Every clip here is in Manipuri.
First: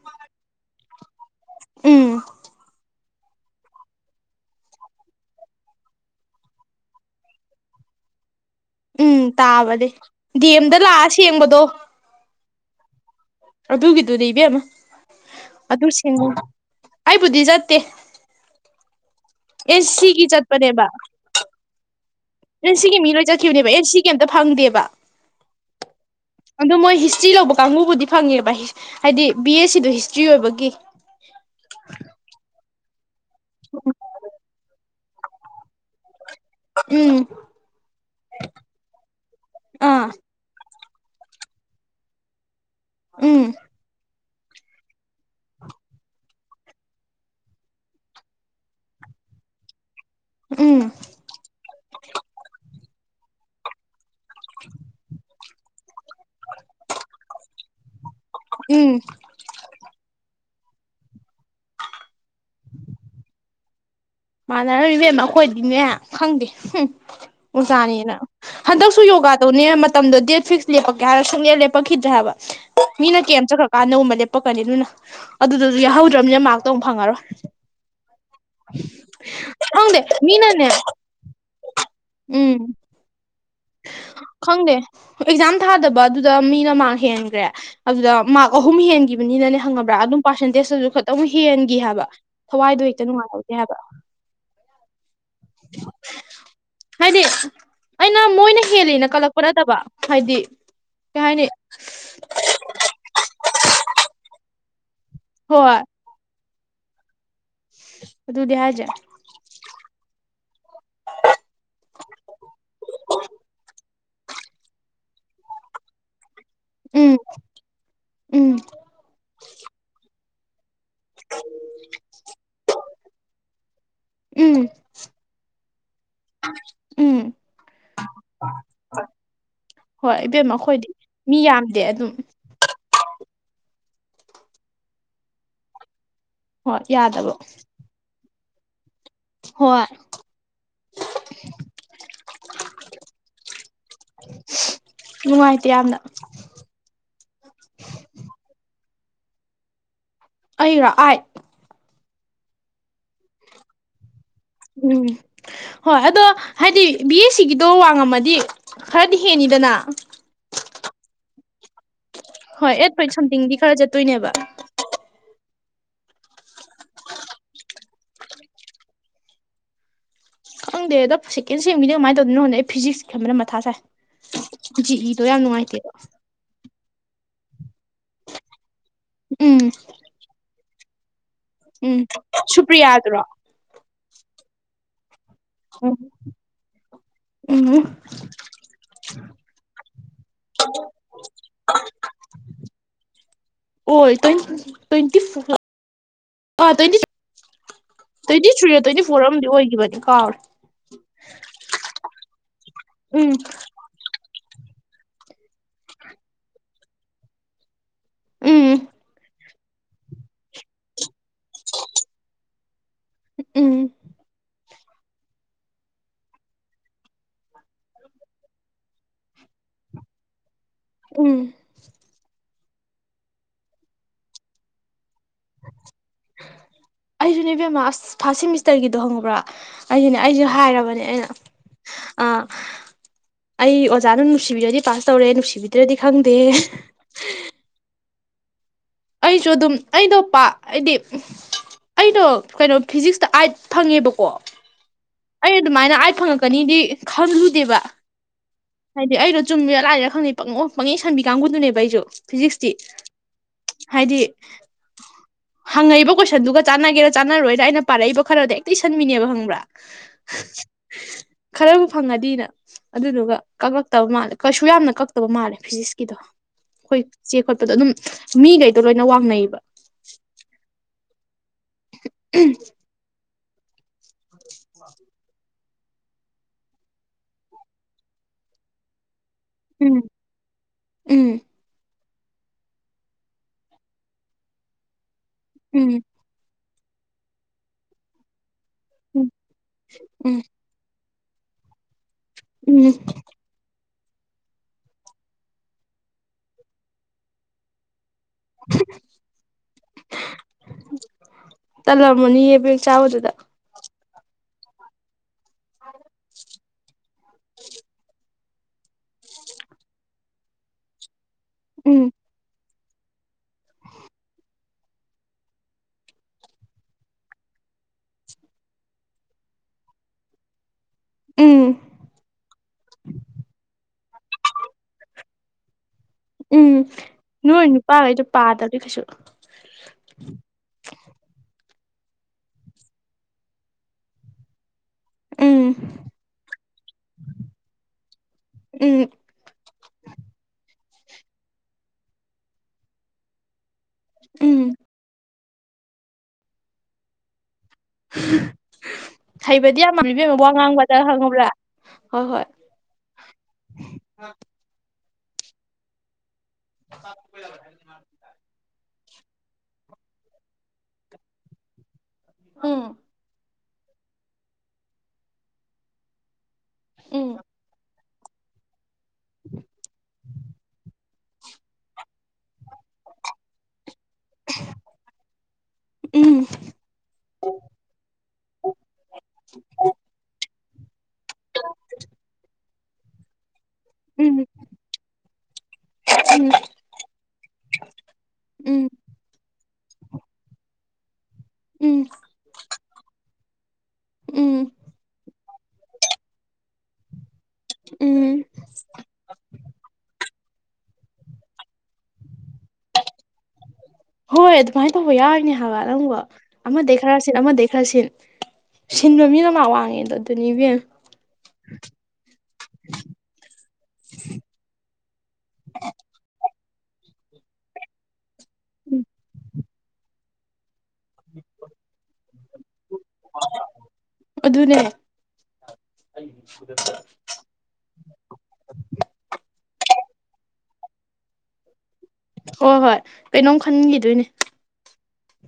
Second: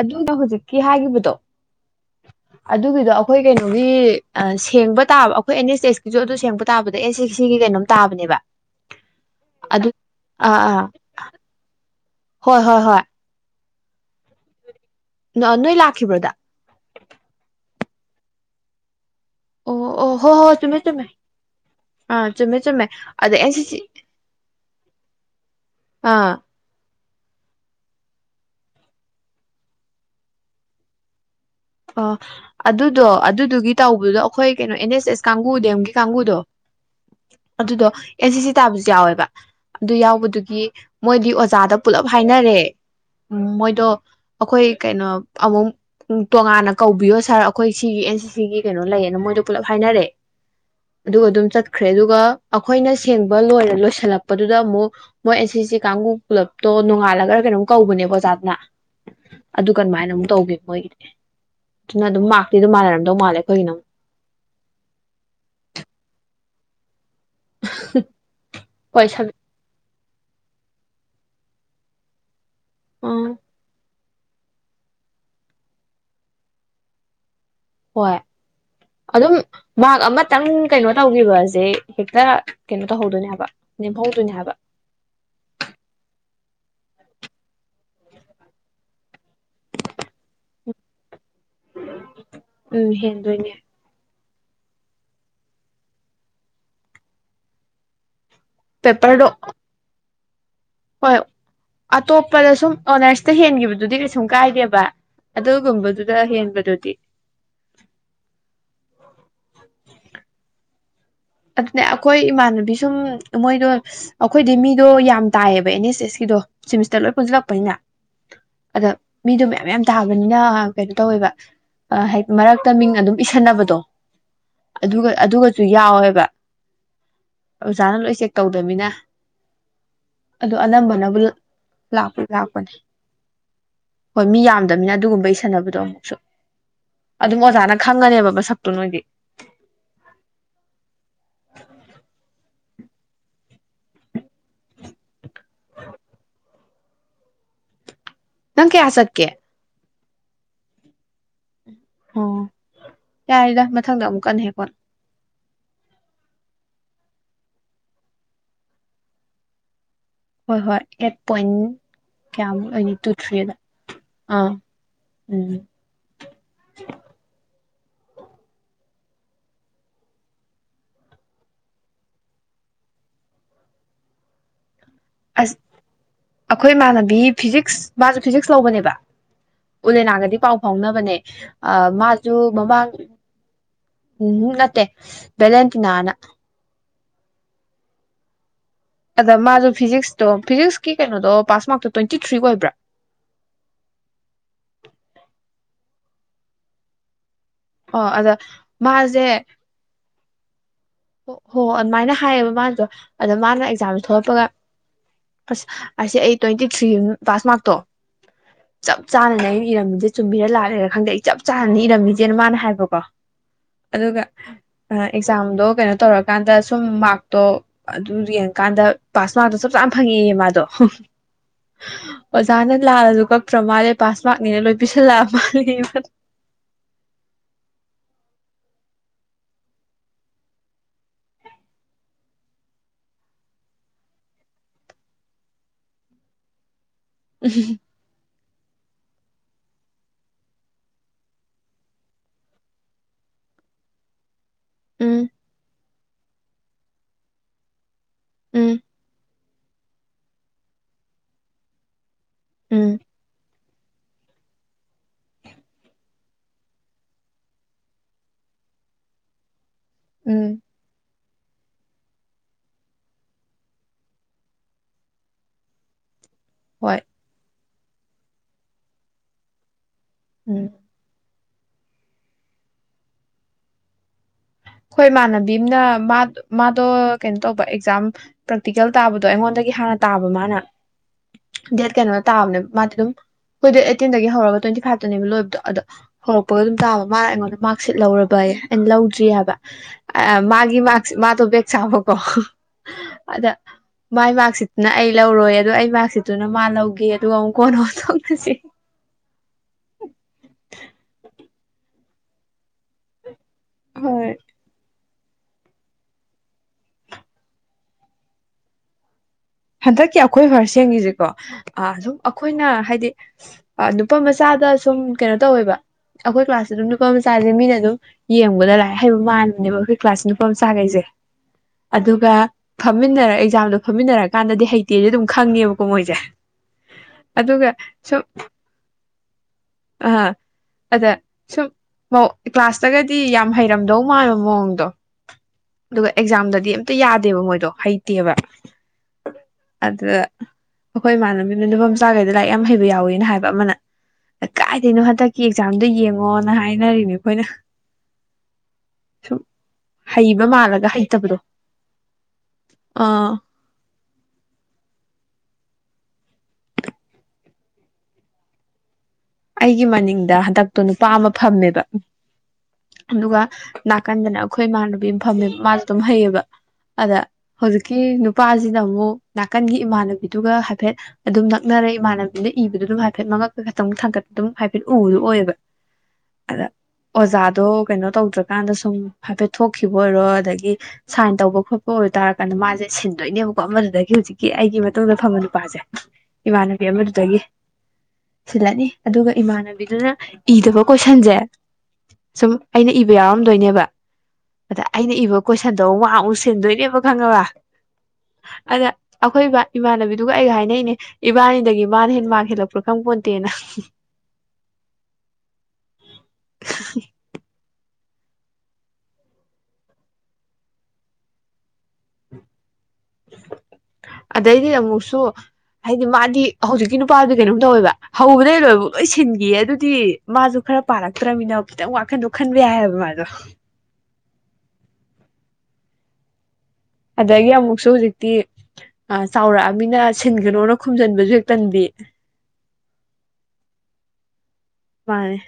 ꯑꯗꯨꯅ ꯍꯧꯖꯤꯛꯀꯤ ꯍꯥꯏꯈꯤꯕꯗꯣ ꯎꯝ ꯑꯗꯨꯒꯤꯗꯣ ꯑꯩꯈꯣꯏ ꯀꯩꯅꯣꯒꯤ ꯁꯦꯡꯕ ꯇꯥꯕ ꯑꯩꯈꯣꯏ ꯑꯦꯟ ꯑꯦꯁ ꯑꯦꯁꯀꯤꯁꯨ ꯑꯗꯨ ꯁꯦꯡꯕ ꯇꯥꯕꯗ ꯑꯦꯁ ꯑꯦꯁ ꯁꯤꯒꯤ ꯀꯩꯅꯣꯝ ꯇꯥꯕꯅꯦꯕ ꯎꯝ ꯑꯗꯨ ꯇꯥꯕꯅꯦ ꯑꯥ ꯒꯦꯝꯗ ꯑꯥ ꯂꯥꯛꯑ ꯁꯦꯡꯕꯗꯣ ꯍꯣꯏ ꯍꯣꯏ ꯍꯣꯏ ꯑꯗꯨꯒꯤꯗꯨꯅꯤ ꯏꯕꯦꯝꯃ ꯅꯣꯏ ꯑꯗꯨ ꯁꯤꯡꯉꯨ ꯂꯥꯛꯈꯤꯕ꯭ꯔꯣꯗ ꯑꯩꯕꯨꯗꯤ ꯆꯠ ꯇꯦ ꯑꯣ ꯑꯣ ꯉꯦꯟꯁꯤꯒꯤ ꯍꯣꯏ ꯍꯣꯏ ꯆꯨꯝꯃꯦ ꯆꯠꯄꯅꯦꯕ ꯆꯨꯝꯃꯦ ꯑꯥ ꯆꯨꯝꯃꯦ ꯑꯦꯟ ꯆꯨꯝꯃꯦ ꯁꯤꯒꯤ ꯃꯤ ꯂꯣꯏ ꯑꯗ ꯁꯤ ꯆꯠꯈꯤꯕꯅꯦꯕ ꯁꯤ ꯑꯦꯟ ꯁꯤꯒꯤ ꯑꯝꯇ ꯐꯪꯗꯦꯕ ꯑꯥ ꯑꯗꯣ ꯃꯣꯏ ꯍꯤꯁꯇ꯭꯭ꯔꯤ ꯂꯧꯕ ꯀꯥꯡꯕꯨꯗꯤ ꯐꯪꯉꯦꯕ ꯍꯥꯏꯗꯤ ꯕꯤ ꯑꯦꯁ ꯁꯤꯗꯣ ꯍꯤꯁꯇ꯭ꯔꯤ ꯑꯣꯏꯕꯒꯤ ꯑ ꯑꯗꯨ ꯑꯗꯨ ꯗꯣ ꯑꯗꯨꯗꯨꯒꯤ ꯇꯧꯕꯗꯣ ꯑꯩꯈꯣꯏ ꯀꯩꯅꯣ ꯑꯦꯟ ꯑꯦꯁ ꯑꯦꯁ ꯀꯥꯡꯕꯨ ꯗꯦꯝꯒꯤ ꯀꯥꯡꯕꯨꯗꯣ ꯎꯝ ꯑꯗꯨꯗꯣ ꯑꯦꯟ ꯁꯤ ꯁꯤ ꯇꯥꯕꯁꯨ ꯌꯥꯎꯋꯦꯕ ꯑꯗꯨ ꯑꯥ ꯌꯥꯎꯕꯗꯨꯒꯤ ꯃꯣꯏꯗꯤ ꯑꯣꯖꯥꯗ ꯄꯨꯜꯂꯞ ꯍꯥꯏꯅꯔꯦ ꯎꯝ ꯃꯣꯏ ꯗꯣ ꯑꯩꯈꯣꯏ ꯀꯩꯅꯣ ꯑꯃꯨꯛ ꯇꯣꯉꯥꯟꯅ ꯀꯧꯕꯤꯌꯣ ꯁꯥꯔ ꯑꯩꯈꯣꯏ ꯁꯤꯒꯤ ꯑꯦꯟ ꯁꯤ ꯁꯤꯒꯤ ꯀꯩꯅꯣ ꯂꯩꯌꯦꯅ ꯃꯣꯏꯗ ꯄꯨꯂꯞ ꯍꯥꯏꯅꯔꯦ ꯎꯝ ꯑꯗꯨꯒ ꯑꯗꯨꯝ ꯆꯠꯈ꯭ꯔꯦ ꯑꯗꯨꯒ ꯑꯩꯈꯣꯏꯅ ꯁꯦꯡ ꯂꯣꯏꯕ ꯂꯣꯏꯁꯤꯜ ꯂꯛꯄ ꯄꯗꯨꯗ ꯑꯃꯨꯛ ꯃꯣꯏ ꯗꯤꯖꯤꯛ ꯀꯥꯡꯒꯨ ꯄꯨꯂꯞꯇꯣ ꯅꯣꯡꯉꯥꯜꯂꯒ ꯀꯩꯅꯣꯝ ꯀꯧꯕꯅꯦꯕ ꯑꯣꯖꯥꯅ ꯎꯝ ꯑꯗꯨ ꯒ ꯑꯗꯨꯃꯥꯏꯅ ꯑꯃꯨꯛ ꯇꯧꯒꯤꯕꯅꯤ ꯃꯣꯏꯒꯤ ꯑꯗꯨꯅ ꯑꯗꯨꯝ ꯃꯥꯛꯇꯤ ꯑꯗꯨꯝ ꯃꯥꯟꯅꯔꯝꯗꯧ ꯃꯥꯜꯂꯦ ꯑꯩꯈꯣꯏꯒꯤꯅ ꯑꯃꯨꯛ ꯃꯥꯟꯅ ꯔꯣꯏ ꯏꯕꯦꯝꯃ ꯑꯩꯈꯣꯏꯗꯤꯅꯦ ꯈꯪꯗꯦ ꯍꯨꯝ ꯑꯣꯖꯥꯅꯤꯅ ꯍꯟꯗꯛꯁꯨ ꯍꯣꯏ ꯁꯞ ꯌꯣꯒꯥ ꯇꯧꯅꯦꯅ ꯃꯇꯝꯗꯣ ꯗꯦꯠ ꯐꯤꯛꯁ ꯂꯦꯞꯄꯛꯀꯦ ꯍꯥꯏꯔ ꯁꯨꯡꯂꯦꯞ ꯂꯦꯞꯄꯛꯈꯤꯗ꯭ꯔꯦ ꯍꯥꯏꯕ ꯃꯤꯅ ꯎꯝ ꯀꯦꯝ ꯆꯠꯈꯔ ꯀꯥꯟꯗ ꯂꯄꯛꯀꯅꯤ ꯑꯗꯨꯅ ꯑꯗꯨꯗꯁꯨ ꯌꯥꯎꯍꯧꯗ꯭ꯔꯕꯅꯤꯅ ꯃꯥꯔꯛꯇꯧ ꯐꯪꯉꯔꯣꯏ ꯍꯣꯏ ꯑꯗꯨꯝ ꯈꯪꯗꯦ ꯃꯍꯥꯛ ꯑꯃꯇꯪ ꯃꯤꯅꯅꯦ ꯀꯩꯅꯣ ꯇꯧꯈꯤꯕꯁꯦ ꯍꯦꯛꯇ ꯎꯝ ꯀꯩꯅꯣ ꯇꯧꯍꯧꯗꯣꯏꯅꯦꯕ ꯈꯪꯗꯦ ꯑꯦꯛꯖꯥꯝ ꯊꯥꯗꯕ ꯑꯗꯨꯗ ꯃꯤꯅ ꯃꯥꯔꯛ ꯍꯦꯟꯈ꯭ꯔꯦ ꯑꯗꯨꯗ ꯃꯥꯔꯛ ꯑꯍꯨꯝ ꯍꯦꯟꯈꯤꯕꯅꯤꯅꯅꯦ ꯈꯪꯉꯕ꯭ꯔꯥ ꯑꯗꯨꯝ ꯄꯥꯔꯁꯦꯟꯇꯦꯖꯇꯁꯨ ꯑꯃꯨꯛ ꯍꯦꯟꯈꯤ ꯍꯥꯏꯕ ꯊꯋꯥꯏꯗꯣ ꯎꯝ ꯍꯦꯛꯇ ꯍꯦꯟꯗꯣꯏꯅꯦ ꯅꯨꯡꯉꯥꯏꯍꯧꯗꯦ ꯍꯥꯏꯕ [inaudible] ꯍꯥꯏꯗꯤ ꯑꯩ ꯃꯣꯏꯅ ꯍꯦꯜꯂꯤꯅ ꯄꯦꯄꯔꯗꯣ ꯀꯜꯂꯛꯄ ꯅꯠꯇꯕ ꯍꯥꯏꯗꯤ ꯍꯣꯏ ꯀꯩ ꯍꯥꯏꯅꯤ ꯑꯇꯣꯞꯄꯗ ꯁꯨꯝ ꯑꯣꯅꯔꯁꯇ ꯍꯦꯟꯈꯤꯕꯗꯨꯗꯤ ꯀꯩꯁꯨꯝ ꯀꯥꯏꯗꯦꯕ ꯑꯗ ꯍꯣꯏ ꯒꯨꯝꯝꯕꯗꯨꯗ ꯌꯦꯟꯕꯗꯨꯗꯤ ꯑꯗꯨꯗꯤ ꯍꯥꯏꯁꯦ ꯑꯗꯨꯅꯦ ꯑꯩꯈꯣꯏ ꯏꯃꯥꯟꯅꯕꯤ ꯁꯨꯝ ꯃꯣꯏꯗꯣ ꯑꯩꯈꯣꯏꯗꯤ ꯃꯤꯗꯣ ꯌꯥꯝ ꯇꯥꯏꯌꯦꯕ ꯑꯦꯟ ꯑꯦ ꯑꯦꯁꯀꯤꯗꯣ ꯁꯤꯃꯤꯁꯇꯔ ꯎꯝ ꯂꯣꯏ ꯄꯨꯟꯁꯤꯜꯂꯛꯄꯅꯤꯅ ꯎꯝ ꯑꯗ ꯃꯤꯗꯣ ꯃꯌꯥꯝ ꯌꯥꯝ ꯇꯥꯕ ꯇꯔꯛꯄꯅꯤꯅ ꯀꯩꯅꯣ ꯇꯧꯋꯦꯕ ꯍꯥꯏ ꯃꯔꯛꯇ ꯃꯤꯡ ꯑꯗꯨꯝ ꯄꯤꯁꯟꯅꯕꯗꯣ ꯎꯝ ꯑꯗꯨꯒ ꯑꯗꯨꯒꯁꯨ ꯌꯥꯎꯋꯦꯕ ꯎꯝ ꯑꯣꯖꯥꯅ ꯂꯣꯏ ꯆꯦꯛ ꯇꯧꯗꯃꯤꯅ ꯍꯣꯏ ꯑꯗꯣ ꯏꯕꯦꯝꯃ ꯑꯩꯈꯣꯏꯗꯤ ꯑꯅꯝꯕꯅꯕꯨ ꯃꯤ ꯌꯥꯝꯗꯦ ꯑꯗꯨꯝ ꯂꯥꯛꯄ ꯂꯥꯛꯄꯅꯦ ꯍꯣꯏ ꯃꯤ ꯌꯥꯝꯗꯅꯤꯅ ꯑꯗꯨꯒꯨꯝꯕ ꯏꯁꯟꯅꯅꯕꯗꯣ ꯑꯃꯨꯛꯁꯨ ꯍꯣꯏ ꯌꯥꯗꯕ ꯑꯗꯨꯝ ꯑꯣꯖꯥꯅ ꯈꯪꯉꯅꯦꯕ ꯃꯁꯛ ꯗꯨ ꯅꯣꯏꯗꯤ ꯍꯣꯏ ꯅꯨꯡꯉꯥꯏꯇꯦ ꯌꯥꯝꯅ [inaudible] ꯅꯪ ꯀꯌꯥ ꯆꯠꯀꯦ ꯑꯩꯔꯣ ꯑꯥꯏꯠ ꯑꯣ ꯌꯥꯔꯦꯗ ꯃꯊꯪꯗ ꯑꯃꯨꯛ ꯀꯟꯅ ꯍꯦꯛ ꯍꯣꯠꯅꯧ ꯎꯝ ꯍꯣꯏ ꯑꯗꯣ ꯍꯥꯏꯗꯤ ꯕꯤ ꯑꯦꯁ ꯁꯤꯒꯤꯗꯣ ꯋꯥꯡꯉꯝꯃꯗꯤ ꯈꯔꯗꯤ ꯍꯦꯟꯅꯤꯗꯅ ꯍꯣꯏ ꯍꯣꯏ ꯑꯦꯠ ꯄꯣꯏꯟ ꯍꯣꯏ ꯀꯌꯥꯃꯨꯛ ꯑꯣꯏꯅꯤ ꯑꯦꯠ ꯇꯨ ꯐꯣꯏꯠ ꯊ꯭ꯔꯤꯗ ꯁꯝꯊꯤꯡꯗꯤ ꯈꯔ ꯆꯠꯇꯣꯏꯅꯦꯕ ꯑꯥ ꯎꯝ ꯈꯪꯗꯦ ꯑꯗꯣ ꯁꯦꯀꯦꯟ ꯁꯦꯡꯒꯤꯗꯤꯅꯦ ꯀꯃꯥꯏꯅ ꯇꯧꯗꯅꯣ ꯈꯪꯟꯗ ꯑꯩ ꯐꯤꯖꯤꯛꯁ ꯈꯟꯕꯅ ꯃꯊꯥ ꯁꯥꯏ ꯖꯤ ꯏꯗꯣ ꯌꯥꯝ ꯅꯨꯡꯉꯥꯏꯇꯦꯕ ꯕꯤꯑꯦ ꯐꯤꯖꯤꯛꯁ ꯃꯥꯁꯨ ꯐꯤꯖꯤꯛꯁ ꯂꯧꯕꯅꯦꯕ ꯎꯝ ꯎꯜꯂꯦ ꯅꯥꯒꯗꯤ ꯄꯥꯎ ꯐꯥꯎꯅꯕꯅꯦ ꯑꯥ ꯎꯝ ꯃꯥꯁꯨ ꯃꯃꯥꯡ ꯁꯨꯄ꯭ꯔꯤꯌꯥꯗꯨꯔꯣ ꯅꯠꯇꯦ ꯕꯦꯂꯦꯟꯇꯤꯟꯅ ꯎꯝ ꯎꯝ ꯑꯗ ꯃꯥꯁꯨꯣ ꯐꯤꯖꯤꯛꯁꯇꯣ ꯐꯤꯖꯤꯛꯁꯀꯤ ꯀꯩꯅꯣꯗꯣ ꯄꯥꯁ ꯃꯥꯔꯛꯇꯣ ꯇ꯭ꯋꯦꯟꯇꯤ ꯊ꯭ꯔꯤ ꯑꯣꯏꯕ꯭ꯔꯥ ꯑꯣꯏ ꯇ꯭ꯋꯦꯟ ꯇ꯭ꯋꯦꯟꯇꯤ ꯐꯣꯔ ꯑꯥ ꯇ꯭ꯋꯦꯟꯇꯤꯁꯤ ꯑꯣ ꯑꯗ ꯃꯥꯁꯦ ꯑꯃꯗꯤ ꯑꯣꯏꯈꯤꯕꯅꯤ ꯀꯥꯎꯔꯦ ꯍꯣ ꯑꯗꯨꯃꯥꯏꯅ ꯍꯥꯏꯕ ꯎꯝ ꯑꯗ ꯃꯥꯅ ꯑꯦꯛꯖꯥꯝꯁꯨ ꯊꯣꯛꯂꯛꯄꯒ ꯑꯁ ꯑꯁꯤꯁ ꯑꯩ ꯇ꯭ꯋꯦꯟꯇꯤ ꯊ꯭ꯔꯤ ꯄꯥꯁ ꯃꯥꯔꯛꯇꯣ ꯎꯝ ꯆꯞ ꯆꯥꯅ ꯂꯩ ꯏꯔꯝꯃꯤꯁꯦ ꯆꯨꯝꯕꯤꯔ ꯂꯥꯜꯂꯦ ꯈꯪꯗꯦ ꯑꯩꯞ ꯆꯥꯅ ꯏꯔꯃꯤꯁꯦꯅ ꯃꯥꯅ ꯍꯥꯏꯕꯀꯣ ꯎꯝ ꯑꯗꯨꯒ ꯑꯦꯛꯖꯥꯝꯗꯣ ꯀꯩꯅꯣ ꯇꯧꯔꯀꯥꯟꯗ ꯁꯨꯝ ꯃꯥꯔꯛꯇꯣ ꯑꯗꯨ ꯌꯦꯡꯉꯀꯥꯟꯗ ꯄꯥꯁ ꯃꯥꯔꯛꯇꯣ ꯆꯞ ꯆꯥꯅ ꯐꯪꯉꯛꯑꯦ ꯃꯥꯗꯣ ꯎꯝ ꯑꯣꯖ ꯆꯥꯅ ꯂꯥꯜꯂꯁꯨ ꯀꯛꯇ꯭ꯔ ꯃꯥꯜꯦ ꯄꯥꯁ ꯃꯥꯔꯛꯅꯤꯅ ꯂꯣꯏ ꯄꯤꯁꯜꯂꯛꯑꯕ ꯃꯥꯜꯂꯦꯌꯦ ꯃꯗꯣ ꯑꯩꯁꯨꯅꯦ ꯏꯕꯦꯝꯃ ꯐꯥꯔꯁ ꯁꯦꯃꯤꯁꯇꯔꯒꯤꯗꯣ ꯍꯪꯉꯕ꯭ꯔꯥ ꯑꯩꯗꯤꯅꯦ ꯑꯩꯁꯨ ꯍꯥꯏꯔꯕꯅꯦ ꯑꯩꯅ ꯑꯩ ꯑꯣꯖꯥꯅ ꯅꯨꯡꯁꯤꯕꯤꯔꯗꯤ ꯄꯥꯁ ꯇꯧꯔꯦ ꯅꯨꯡꯁꯤꯕꯤꯗ꯭ꯔꯗꯤ ꯈꯪꯗꯦ ꯑꯩꯁꯨ ꯑꯗꯨꯝ ꯑꯩꯗꯣ ꯄ ꯍꯥꯏꯗꯤ ꯑꯩꯗꯣ ꯀꯩꯅꯣ ꯐꯤꯖꯤꯛꯁꯇ ꯑꯥꯏꯠ ꯐꯪꯉꯦꯕꯀꯣ ꯎꯝ ꯑꯩ ꯑꯗꯨꯃꯥꯏꯅ ꯑꯥꯏꯠ ꯐꯪꯉꯛꯀꯅꯤꯗꯤ ꯈꯪꯂꯨꯗꯦꯕ ꯎꯝ ꯍꯥꯏꯗꯤ ꯑꯩꯗꯣ ꯆꯨꯝꯃꯤꯔ ꯂꯥꯏꯏꯔ ꯈꯪꯗꯦ ꯄꯪꯏ ꯑꯣꯏ ꯄꯪꯏ ꯏ ꯁꯟꯕꯤ ꯀꯥꯡꯕꯨꯗꯨꯅꯦꯕ ꯑꯩꯁꯨ ꯐꯤꯖꯤꯛꯁꯇ ꯎꯝ ꯍꯥꯏꯗꯤ ꯍꯪꯉꯛꯏꯕ ꯀꯣꯏꯁꯟꯗꯨꯒ ꯆꯥꯟꯅꯒꯦꯔ ꯆꯥꯟꯅꯔꯣꯏꯔ ꯑꯩꯅ ꯄꯥꯔꯛꯏꯕ ꯈꯔꯗ ꯍꯦꯛꯇ ꯏꯁꯁꯟꯃꯤꯅꯦꯕ ꯍꯪꯕ꯭ꯔꯥ ꯍꯍ ꯎꯝ ꯈꯔꯕꯨ ꯐꯪꯉꯗꯤꯅ ꯑꯗꯨꯗꯨꯒ ꯀꯛꯂꯛꯇꯕ ꯃꯥꯜꯂꯦ ꯀꯩꯁꯨ ꯌꯥꯝꯅ ꯀꯛꯇꯕ ꯃꯥꯜꯂꯦ ꯐꯤꯖꯤꯛꯁꯀꯤꯗꯣ ꯍꯣꯏ ꯑꯩꯈꯣꯏ ꯆꯦ ꯈꯣꯠꯄꯗ ꯑꯗꯨꯝ ꯃꯤꯈꯩꯗꯣ ꯂꯣꯏꯅ ꯋꯥꯡꯅꯩꯕ ꯎꯝ ꯎꯝ ꯕꯤꯝꯅ ꯃꯗꯣ ꯀꯩꯅꯣ ꯇꯧꯕ ꯑꯦꯛꯖꯥꯝ ꯄ꯭ꯔꯦꯛꯇꯤꯀꯦꯜ ꯇꯥꯕ ꯑꯗꯣ ꯑꯩꯉꯣꯟꯗꯒꯤ ꯍꯥꯟꯅ ꯎꯝ ꯇꯥꯕ ꯃꯥꯅ ꯎꯝ ꯗꯦꯠ ꯀꯩꯅꯣ ꯇꯥꯕꯅꯦ ꯃꯥꯗꯤ ꯑꯗꯨꯝ ꯃꯣꯏꯗꯣ ꯗꯦꯠ ꯑꯩꯇꯤꯟ ꯍꯧꯔꯒ ꯇ꯭ꯋꯦꯟꯇꯤ ꯐꯥꯏꯚ ꯇꯅꯦꯕ ꯂꯣꯏꯕꯗꯣ ꯑꯗꯣ ꯎꯝ ꯍꯧꯔꯛꯄ ꯇꯥꯕ ꯃꯥ ꯑꯩꯉꯣꯟꯗ ꯃꯥꯔꯛ ꯁꯤꯠ ꯂꯧꯔꯕ ꯌꯦ ꯑꯩꯅ ꯂꯧꯗ꯭ꯔꯤ ꯎꯝ ꯍꯥꯏꯕ ꯑ ꯎꯝ ꯃꯥꯒꯤ ꯃꯥ ꯃꯥꯒꯤ ꯃꯥꯛꯁꯤꯠ ꯕꯦꯛ ꯆꯥꯕ ꯎꯝ ꯑꯗ ꯃꯥꯏ ꯃꯥꯔꯁꯤꯠꯇꯨꯅ ꯑꯩ ꯂꯧꯔꯣꯏ ꯑꯗꯣ ꯑꯩ ꯃꯥꯔꯁꯤꯠꯇꯨꯅ ꯃꯥ ꯂꯧꯒꯦ ꯑꯗꯨꯒ ꯑꯃꯨꯛ ꯀꯣꯟꯅ ꯑꯣꯟꯊꯣꯛ ꯁꯤ ꯇꯜꯂꯝꯃꯅꯤꯌꯦ ꯕꯦꯛꯆꯥ ꯍꯨꯖꯤꯛꯇ ꯍꯣꯏ [unintelligible] [inaudible] ꯍꯟꯗꯛꯀꯤ ꯑꯩꯈꯣꯏ ꯐꯔ ꯁꯦꯝꯒꯤꯁꯦ ꯀꯣ ꯎꯝ ꯑꯗꯨꯝ ꯑꯈꯣꯏꯅ ꯍꯥꯏꯗꯤ ꯅꯨꯄꯥ ꯃꯆꯥꯗ ꯁꯨꯝ ꯀꯩꯅꯣ ꯇꯧꯋꯦꯕ ꯑꯩꯈꯣꯏ ꯀ꯭ꯂꯥꯁꯇ ꯑꯗꯨꯝ ꯅꯨꯄꯥ ꯃꯆꯥꯁꯦ ꯃꯤꯅ ꯑꯗꯨꯝ ꯌꯦꯡꯕꯗ ꯂꯥꯏꯔꯤꯛ ꯍꯩꯕ ꯃꯥꯟꯕꯅꯦꯕ ꯑꯩꯈꯣꯏ ꯀ꯭ꯂꯥꯁ ꯅꯨꯄꯥ ꯃꯆꯥꯈꯩꯁꯦ ꯎꯝ ꯑꯗꯨꯒ ꯐꯝꯃꯤꯟꯅꯔ ꯑꯦꯛꯖꯥꯝꯗꯣ ꯐꯝꯃꯤꯟꯅꯔ ꯀꯥꯟꯗꯗꯤ ꯍꯩꯇꯦꯁꯦ ꯑꯗꯨꯝ ꯈꯪꯉꯦꯕ ꯎꯝ ꯅꯣꯏ ꯅꯨꯄꯥꯈꯩꯗꯣ ꯁꯨꯝ ꯄꯥꯗꯕꯅꯦ ꯀꯩꯁꯨ ꯑꯥ ꯑꯗ ꯁꯨꯝ ꯀ꯭ꯂꯥꯁꯇꯒꯗꯤ ꯌꯥꯝ ꯍꯩꯔꯝꯗꯧ ꯃꯥꯥꯟꯕ ꯃꯑꯣꯡꯗꯣ ꯎꯝ ꯑꯗꯨꯒ ꯑꯦꯛꯖꯥꯝꯗꯗꯤ ꯑꯝꯇ ꯌꯥꯗꯦꯕ ꯃꯣꯏꯗꯣ ꯍꯩꯇꯦꯕ ꯎꯝ ꯑꯗꯨꯗ ꯑꯩꯈꯣꯏ ꯏꯃꯥꯟꯅꯕꯤ ꯑꯃꯅ ꯅꯨꯐꯝꯆꯥꯈꯩꯗ ꯂꯥꯏꯔꯤꯛ ꯌꯥꯝ ꯍꯩꯕ ꯌꯥꯎꯋꯤꯅ ꯍꯥꯏꯕ ꯑꯃꯅ ꯎꯝ ꯀꯥꯏꯗꯅꯣꯍꯗꯛ ꯑꯦꯛꯖꯥꯝꯗꯣ ꯌꯦꯡꯉꯣꯅ ꯍꯥꯏꯅꯔꯤꯅꯦ ꯑꯩꯈꯣꯏꯅ ꯁꯨꯝ ꯍꯩꯕꯗꯤ ꯌꯥꯝ ꯃꯂꯤꯕ ꯍꯩꯕ ꯋꯥ ꯃꯥꯜꯂꯒ ꯉꯥꯡꯕꯗ ꯍꯩꯇꯕꯗꯣ ꯍꯪꯉꯕ꯭ꯔꯥ ꯍꯣꯏ ꯍꯣꯏ ꯑꯥ ꯑ [unintelligible] ꯑꯩꯒꯤ ꯃꯅꯤꯡꯗ ꯍꯟꯗꯛꯇꯣ ꯅꯨꯄꯥ ꯑꯃ ꯐꯝꯃꯦꯕ ꯎꯝ ꯑꯗꯨꯒ ꯅꯥꯀꯟꯗꯅ ꯑꯩꯈꯣꯏ ꯏꯃꯥꯟꯅꯕꯤ ꯑꯃ ꯐꯝꯃꯦ ꯃꯥꯁꯨ ꯑꯗꯨꯝ ꯍꯩꯌꯦꯕ ꯑꯗ ꯎꯝ ꯍꯧꯖꯤꯛ ꯀ ꯅꯨꯄꯥ ꯑꯖꯤꯅꯃꯨ ꯅꯥꯀꯟꯒꯤ ꯏꯃꯥꯟꯅꯕꯤꯗꯨꯒ ꯍꯥꯏꯐꯦꯠ ꯑꯗꯨꯝ ꯅꯛꯅꯔꯦ ꯏꯃꯥꯟꯅꯕꯤꯅ ꯏꯕꯗꯨ ꯑꯗꯨꯝ ꯍꯥꯏꯐꯦꯠ ꯃꯉꯛꯇ ꯈꯛꯇꯪ ꯊꯥꯡꯒꯠ ꯑꯗꯨꯝ ꯍꯥꯏꯐꯦꯠ ꯎꯕꯗꯣ ꯑꯣꯏꯌꯦꯕ ꯎꯝ ꯑꯗ ꯑꯣꯖꯥꯗꯣ ꯀꯩꯅꯣ ꯇꯧꯗ꯭ꯔ ꯀꯥꯟꯗ ꯁꯨꯝ ꯍꯥꯏꯐꯦꯠ ꯊꯣꯛꯈꯤꯕ ꯑꯣꯏꯔꯣ ꯑꯗꯒꯤ ꯁꯥꯏꯟ ꯇꯧꯕ ꯈꯣꯠꯄ ꯑꯣꯏ ꯇꯔꯀꯥꯟꯗ ꯃꯥꯖꯦ ꯁꯤꯟꯗꯣꯏꯅꯦꯕ ꯑꯃꯗꯨꯗꯒꯤ ꯎꯝ ꯍꯧꯖꯤꯛꯀꯤ ꯑꯩꯒꯤ ꯃꯇꯨꯡꯗ ꯐꯝꯕ ꯅꯨꯄꯥꯁꯦ ꯎꯝ ꯏꯃꯥꯟꯅꯕꯤ ꯑꯃꯗꯨꯗꯒꯤ ꯁꯤꯜꯂꯅꯤ ꯏꯃꯥꯟꯅꯕꯤꯗꯨꯅ ꯏꯗꯕ ꯀꯣꯏꯁꯟꯖꯦ ꯎꯝ ꯁꯨꯝ ꯑꯩꯅ ꯏꯕ ꯌꯤꯎ ꯗꯣꯢꯅꯦꯕ ꯎꯝ ꯎꯝ ꯑꯗ ꯑꯩꯅ ꯏꯕ ꯀꯣꯏꯁꯟꯗꯣ ꯋꯥ ꯑꯃꯨꯛ ꯁꯤꯟꯗꯣꯏꯅꯦꯕ ꯈꯪꯉꯕ ꯎꯝ ꯑꯗ ꯑꯩꯈꯣꯏ ꯏ ꯏꯃꯥꯟꯅꯕꯤꯗꯨ ꯑꯗꯨꯒ ꯑꯩꯒ ꯍꯥꯏꯅꯩꯅꯦ ꯏꯕꯥꯅꯤꯗꯒꯤ ꯃꯥꯅ ꯍꯦ ꯃꯥ ꯍꯦꯜꯂꯛꯄ꯭ꯔꯥ ꯈꯪ ꯄꯣꯟꯇꯦꯅ ꯍꯣꯏ ꯑꯗꯨꯃꯥꯏꯅ ꯇꯧꯕ ꯌꯥꯎꯔꯤꯅꯦ ꯍꯥꯢꯕ ꯅꯪꯕꯨ ꯑꯃꯗꯩ ꯈꯔ ꯁꯤꯟ ꯑꯃꯗꯩ ꯈꯔ ꯁꯤꯟ ꯁꯤꯟꯕ ꯃꯤꯅ ꯃꯥꯥꯛ ꯋꯥꯡꯉꯦꯗꯣ ꯑꯗꯨꯅꯤ ꯏꯕꯦꯝ ꯑꯗꯩꯗꯤ ꯑꯃꯨꯛꯁꯨ ꯍꯥꯏꯗꯤ ꯃꯥꯗꯤ ꯍꯧꯖꯤꯛꯀꯤ ꯅꯨꯄꯥꯗꯨꯗꯤ ꯀꯩꯅꯣꯝ ꯇꯧꯋꯦꯕ ꯍꯧꯕꯗꯒꯤ ꯂꯣꯏꯕꯧ ꯂꯣꯏ ꯁꯤꯟꯒꯦꯌꯦ ꯑꯗꯨ ꯗꯤ ꯃꯥꯁꯨ ꯈꯔ ꯄꯥꯔꯛꯇ꯭ꯔꯝꯅꯤꯅ ꯈꯤꯇꯪ ꯋꯥꯈꯟꯗꯣ ꯈꯟꯕ ꯌꯥꯏ ꯍꯥꯏꯕ ꯃꯥꯗꯣ ꯑꯗꯨꯅꯦ ꯑꯗꯒꯤ ꯑꯃꯨꯛꯁꯨ ꯍꯧꯖꯤꯛꯇꯤ ꯆꯥꯎꯔꯛꯑꯝꯅꯤꯅ ꯁꯤꯟꯒꯅꯣꯅ ꯈꯨꯝꯖꯟꯕꯁꯨ ꯍꯦꯛꯇꯟꯕꯤ ꯍꯣꯏ ꯍꯣꯏ ꯀꯩꯅꯣꯝ ꯈꯟꯒꯝꯗꯣꯏꯅꯦ ꯃꯥꯅꯦ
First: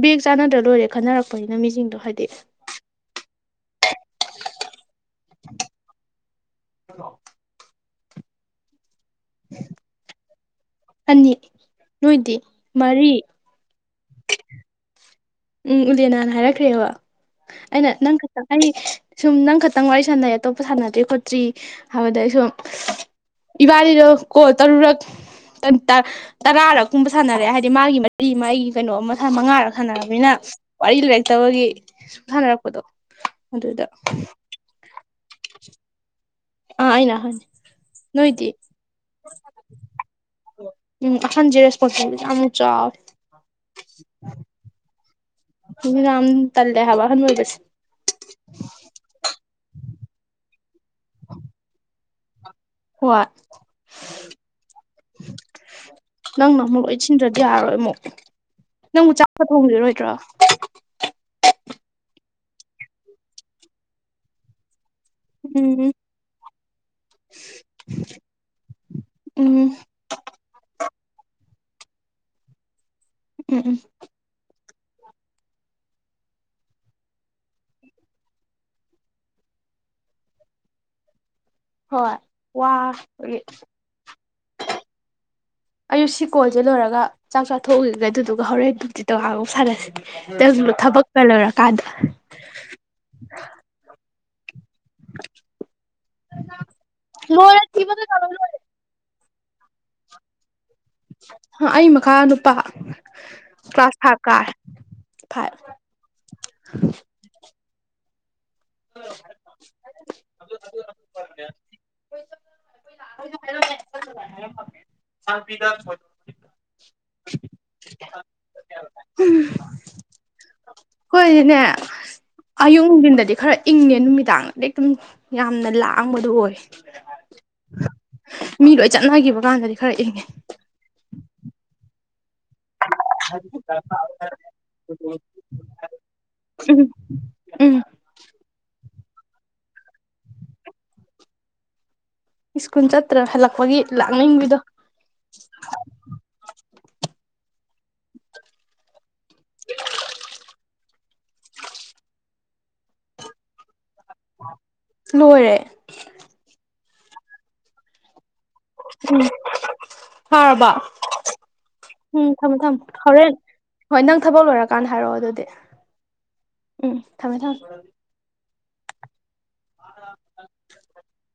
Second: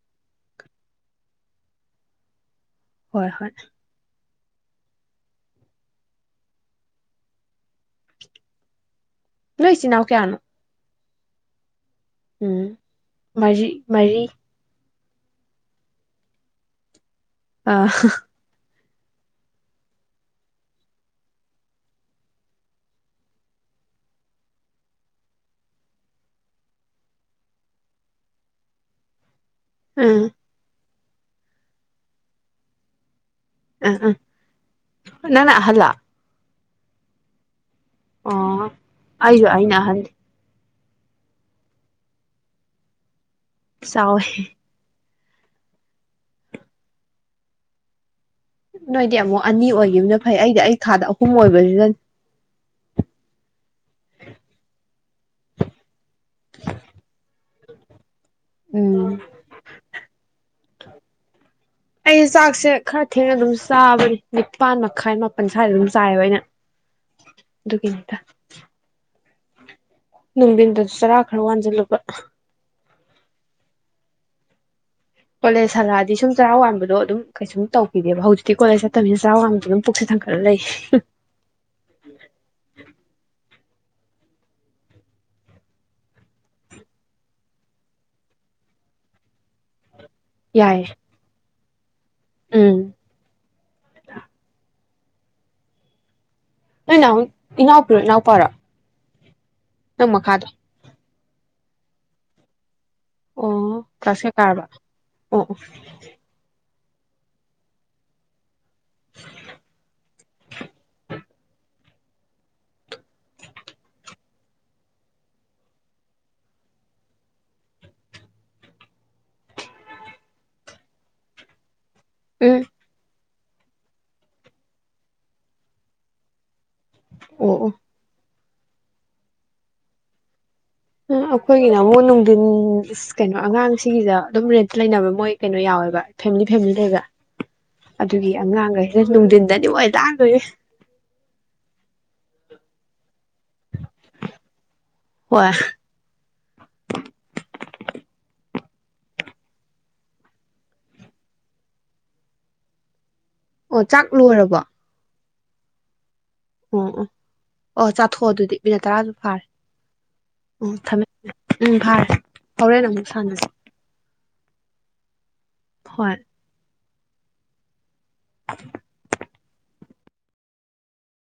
ꯕꯦꯒ ꯆꯥꯟꯅꯗ꯭ꯔ ꯂꯣꯏꯔꯦ ꯈꯟꯅꯔꯛꯄꯅꯤꯅ ꯃꯤꯁꯤꯡꯗꯣ ꯍꯥꯏꯗꯤ ꯍꯣꯏ ꯍꯣꯏ [inaudible] ꯅꯣꯏ ꯆꯤꯟꯅꯥꯎ ꯀꯌꯥꯅꯣ ꯑꯅꯤ ꯅꯣꯏꯗꯤ ꯎꯝ ꯃꯔꯤ ꯃꯔꯤ ꯃꯔꯤ ꯎꯝ ꯎꯂꯦꯅꯥꯅ ꯍꯥꯏꯔꯛꯈ꯭ꯔꯦꯕ ꯑ ꯑꯩꯅ ꯅꯪ ꯈꯇꯪ ꯍꯩ ꯁꯨꯝ ꯅꯪ ꯈꯇꯪ ꯋꯥꯔꯤ ꯁꯥꯟꯅꯩ ꯑꯇꯣꯞꯄ ꯁꯥꯟꯅꯗ꯭ꯔꯤ ꯈꯣꯠꯇ꯭ꯔꯤ ꯍꯥꯏꯕꯗꯒꯤ ꯁꯨꯝ ꯏꯕꯥꯅꯤꯗꯣ ꯀꯣ ꯇꯔꯨꯔꯛ ꯇꯔꯥꯔꯛ ꯀꯨꯝꯕ ꯁꯥꯟꯅꯔꯦ ꯍꯥꯏꯗꯤ ꯃꯥꯒꯤ ꯃꯔꯤ ꯃꯥꯒꯤ ꯀꯩꯅꯣ ꯑꯃ ꯃꯉꯥꯔꯛ ꯎꯝ ꯃꯤꯅ ꯋꯥꯔꯤ ꯂꯩꯔꯛꯇꯕꯒꯤ ꯁꯨꯝ ꯁꯥꯟꯅꯔꯛꯄꯗꯣ ꯑꯗꯨꯗ ꯎꯝ ꯎꯝ ꯅꯪꯅ ꯑꯍꯟꯂ ꯑꯥ ꯑꯩꯅ ꯑꯍꯟꯅꯦ ꯑꯣ ꯑꯩꯁꯨ ꯑꯩꯅ ꯑꯍꯜꯅꯦ ꯎꯝ ꯑꯍꯟꯖꯦ ꯔꯦꯁꯄꯣꯟꯁꯤꯕꯤꯂꯤ ꯌꯥꯝꯅ ꯆꯥꯎꯋꯦ ꯆꯥꯎꯋꯦ ꯏꯔꯝ ꯇꯟꯂꯦ ꯍꯥꯕ ꯑꯍꯟ ꯑꯣꯏꯕꯁꯦ ꯊꯥꯗ ꯑꯍꯨꯝ ꯑꯣꯏꯕꯅꯤꯅ ꯍꯣꯏ [inaudible] ꯅꯪꯅ ꯑꯃꯨꯛ ꯂꯣꯏ ꯁꯤꯟꯗ꯭ꯔꯗꯤ ꯌꯥꯔꯔꯣꯏ ꯑꯃꯨꯛ ꯎꯝ ꯅꯪꯕꯨ ꯆꯥꯛꯄ ꯊꯣꯡꯕꯤꯔꯔꯣꯏꯗ꯭ꯔꯣ [inaudible] ꯑꯩ ꯆꯥꯛꯁꯦ ꯈꯔ ꯊꯦꯡꯅ ꯑꯗꯨꯝ ꯆꯥꯕꯅꯤ ꯅꯤꯄꯥꯟ ꯃ ꯥꯈꯥꯏ ꯃꯥꯄꯟ ꯁ꯭ꯋꯥꯏꯗ ꯑꯗꯨꯝ ꯎꯝ ꯆꯥꯏꯌꯦꯕ ꯑꯩꯅ ꯑꯗꯨꯒꯤꯅꯤꯗ ꯎꯝ ꯅꯨꯡꯗꯤꯟꯗꯁꯨ ꯆꯥꯔꯥ ꯈꯔ ꯋꯥꯟ ꯂꯄꯥ ꯎꯝ ꯎꯝ ꯀꯣꯂꯦꯖ ꯍꯜꯂꯛꯑꯗꯤ ꯁꯨꯝ ꯆꯔꯥ ꯋꯥꯟꯕꯗꯣ ꯑꯗꯨꯝ ꯀꯩꯁꯨ ꯇꯧꯈꯤꯗꯦꯕ ꯍꯧꯖꯤꯛꯇꯤ ꯀꯣꯂꯦꯖ ꯆꯠꯇꯝꯅꯤꯅ ꯆꯔꯥ ꯋꯥꯟꯕꯗꯣ ꯑꯗꯨꯝ ꯄꯨꯛꯁꯦ ꯊꯟꯒꯠꯂ ꯂꯩ ꯍꯣꯏ ꯋꯥ ꯕꯒꯤ ꯑꯩ ꯁꯤ ꯀꯣꯜꯁꯦ ꯂꯣꯏꯔꯒ ꯆꯥꯛ ꯆꯥꯊꯣꯛꯎꯏꯒꯦ ꯑꯗꯨꯗꯨꯒ ꯍꯣꯔꯦꯟ ꯅꯨꯡꯗꯤꯟꯗ ꯉꯥꯍꯥꯛ ꯃꯨꯛ ꯁꯥꯟꯅꯁꯦ ꯌꯥꯏꯌꯦ [unintelligible] ꯀꯥꯗ ꯎꯝ ꯅꯣꯏ ꯅꯥꯎ ꯂꯣꯏꯔꯦ ꯊꯤꯕ ꯏꯅꯥꯎꯄꯤꯔꯣ ꯀꯩꯀꯥ ꯂꯣꯏ ꯏꯅꯥꯎꯄꯔꯣ ꯂꯣꯏꯔꯦ ꯅꯪ ꯃꯈꯥꯗꯣ ꯍ ꯑꯩ ꯃꯈꯥ ꯅꯨꯄꯥ ꯑꯣ ꯀ꯭ꯂꯥꯁ ꯐꯥꯏꯚ ꯀ꯭ꯂꯥꯁꯦ ꯀꯌꯥ ꯀꯥꯔꯦ ꯀꯥꯔꯕ ꯑꯣ ꯐꯥꯏꯚ ꯑꯣ [inaudible] [inaudible] [unintelligible] ꯈꯣꯏꯗꯤꯅꯦ ꯎꯝ ꯑꯌꯨꯛ ꯅꯨꯡꯗꯤꯟꯗꯗꯤ ꯈꯔ ꯏꯪꯉꯦ ꯅꯨꯃꯤꯗꯥꯡꯅꯗꯤ ꯑꯗꯨꯝ ꯌꯥꯝꯅ ꯂꯥꯡꯕꯗꯣ ꯑꯣꯏ ꯑꯣ ꯑꯣ ꯃꯤ ꯂꯣꯏ ꯆꯠꯅꯈꯤꯕ ꯀꯥꯟꯗꯗꯤ ꯈꯔ ꯏꯪꯉꯦ ꯑꯩꯈꯣꯏꯒꯤꯅ ꯑꯃꯨꯛ ꯅꯨꯡꯊꯤꯟ ꯏꯁ ꯀꯩꯅꯣ ꯑꯉꯥꯡꯁꯤꯒꯤꯗ ꯑꯗꯨꯝ ꯔꯦꯟꯠ ꯂꯩꯅꯕ ꯃꯣꯏ ꯀꯩꯅꯣ ꯌꯥꯎꯋꯦꯕ ꯐꯦꯃꯤꯂꯤ ꯐꯦꯃꯤꯂꯤ ꯎꯝ ꯂꯩꯕ ꯎꯝ ꯑꯗꯨꯒꯤ ꯑꯉꯥꯡꯒꯩ ꯅꯨꯡꯗꯤꯟꯗꯅꯦ ꯃꯣꯏ ꯂꯥꯡꯗꯣꯏꯖꯦ ꯁ꯭ꯀꯨꯟ ꯆꯠ ꯇ꯭ꯔ ꯍꯜꯂꯛꯄꯒꯤ ꯂꯥꯛꯅꯤꯡꯕꯤꯗꯣ ꯍꯣꯏ [unintelligible] ꯑꯣꯠ ꯆꯥꯛ ꯂꯣꯏꯔꯕꯣ ꯂꯣꯏꯔꯦ ꯎꯝ ꯎꯝ ꯑꯣ ꯆꯥꯊꯣ ꯎꯝ ꯐꯔꯕ ꯎꯝ ꯊꯝꯃꯦ ꯎꯝ ꯐꯥꯔꯦ ꯎꯝ ꯊꯝꯃꯣ ꯊꯝꯃꯣ ꯑꯃꯨꯛ ꯍꯣꯔꯦꯟ ꯁꯥꯟꯅꯁꯤ ꯍꯣꯏ ꯅꯪ ꯊꯕꯛ ꯂꯣꯏꯔꯀꯥꯟꯗ ꯍꯥꯏꯔꯛꯑꯣ ꯑꯗꯨꯗꯤ ꯍꯣꯏ ꯎꯝ ꯊꯝꯃꯦ ꯊꯝꯃꯦ [unintelligible]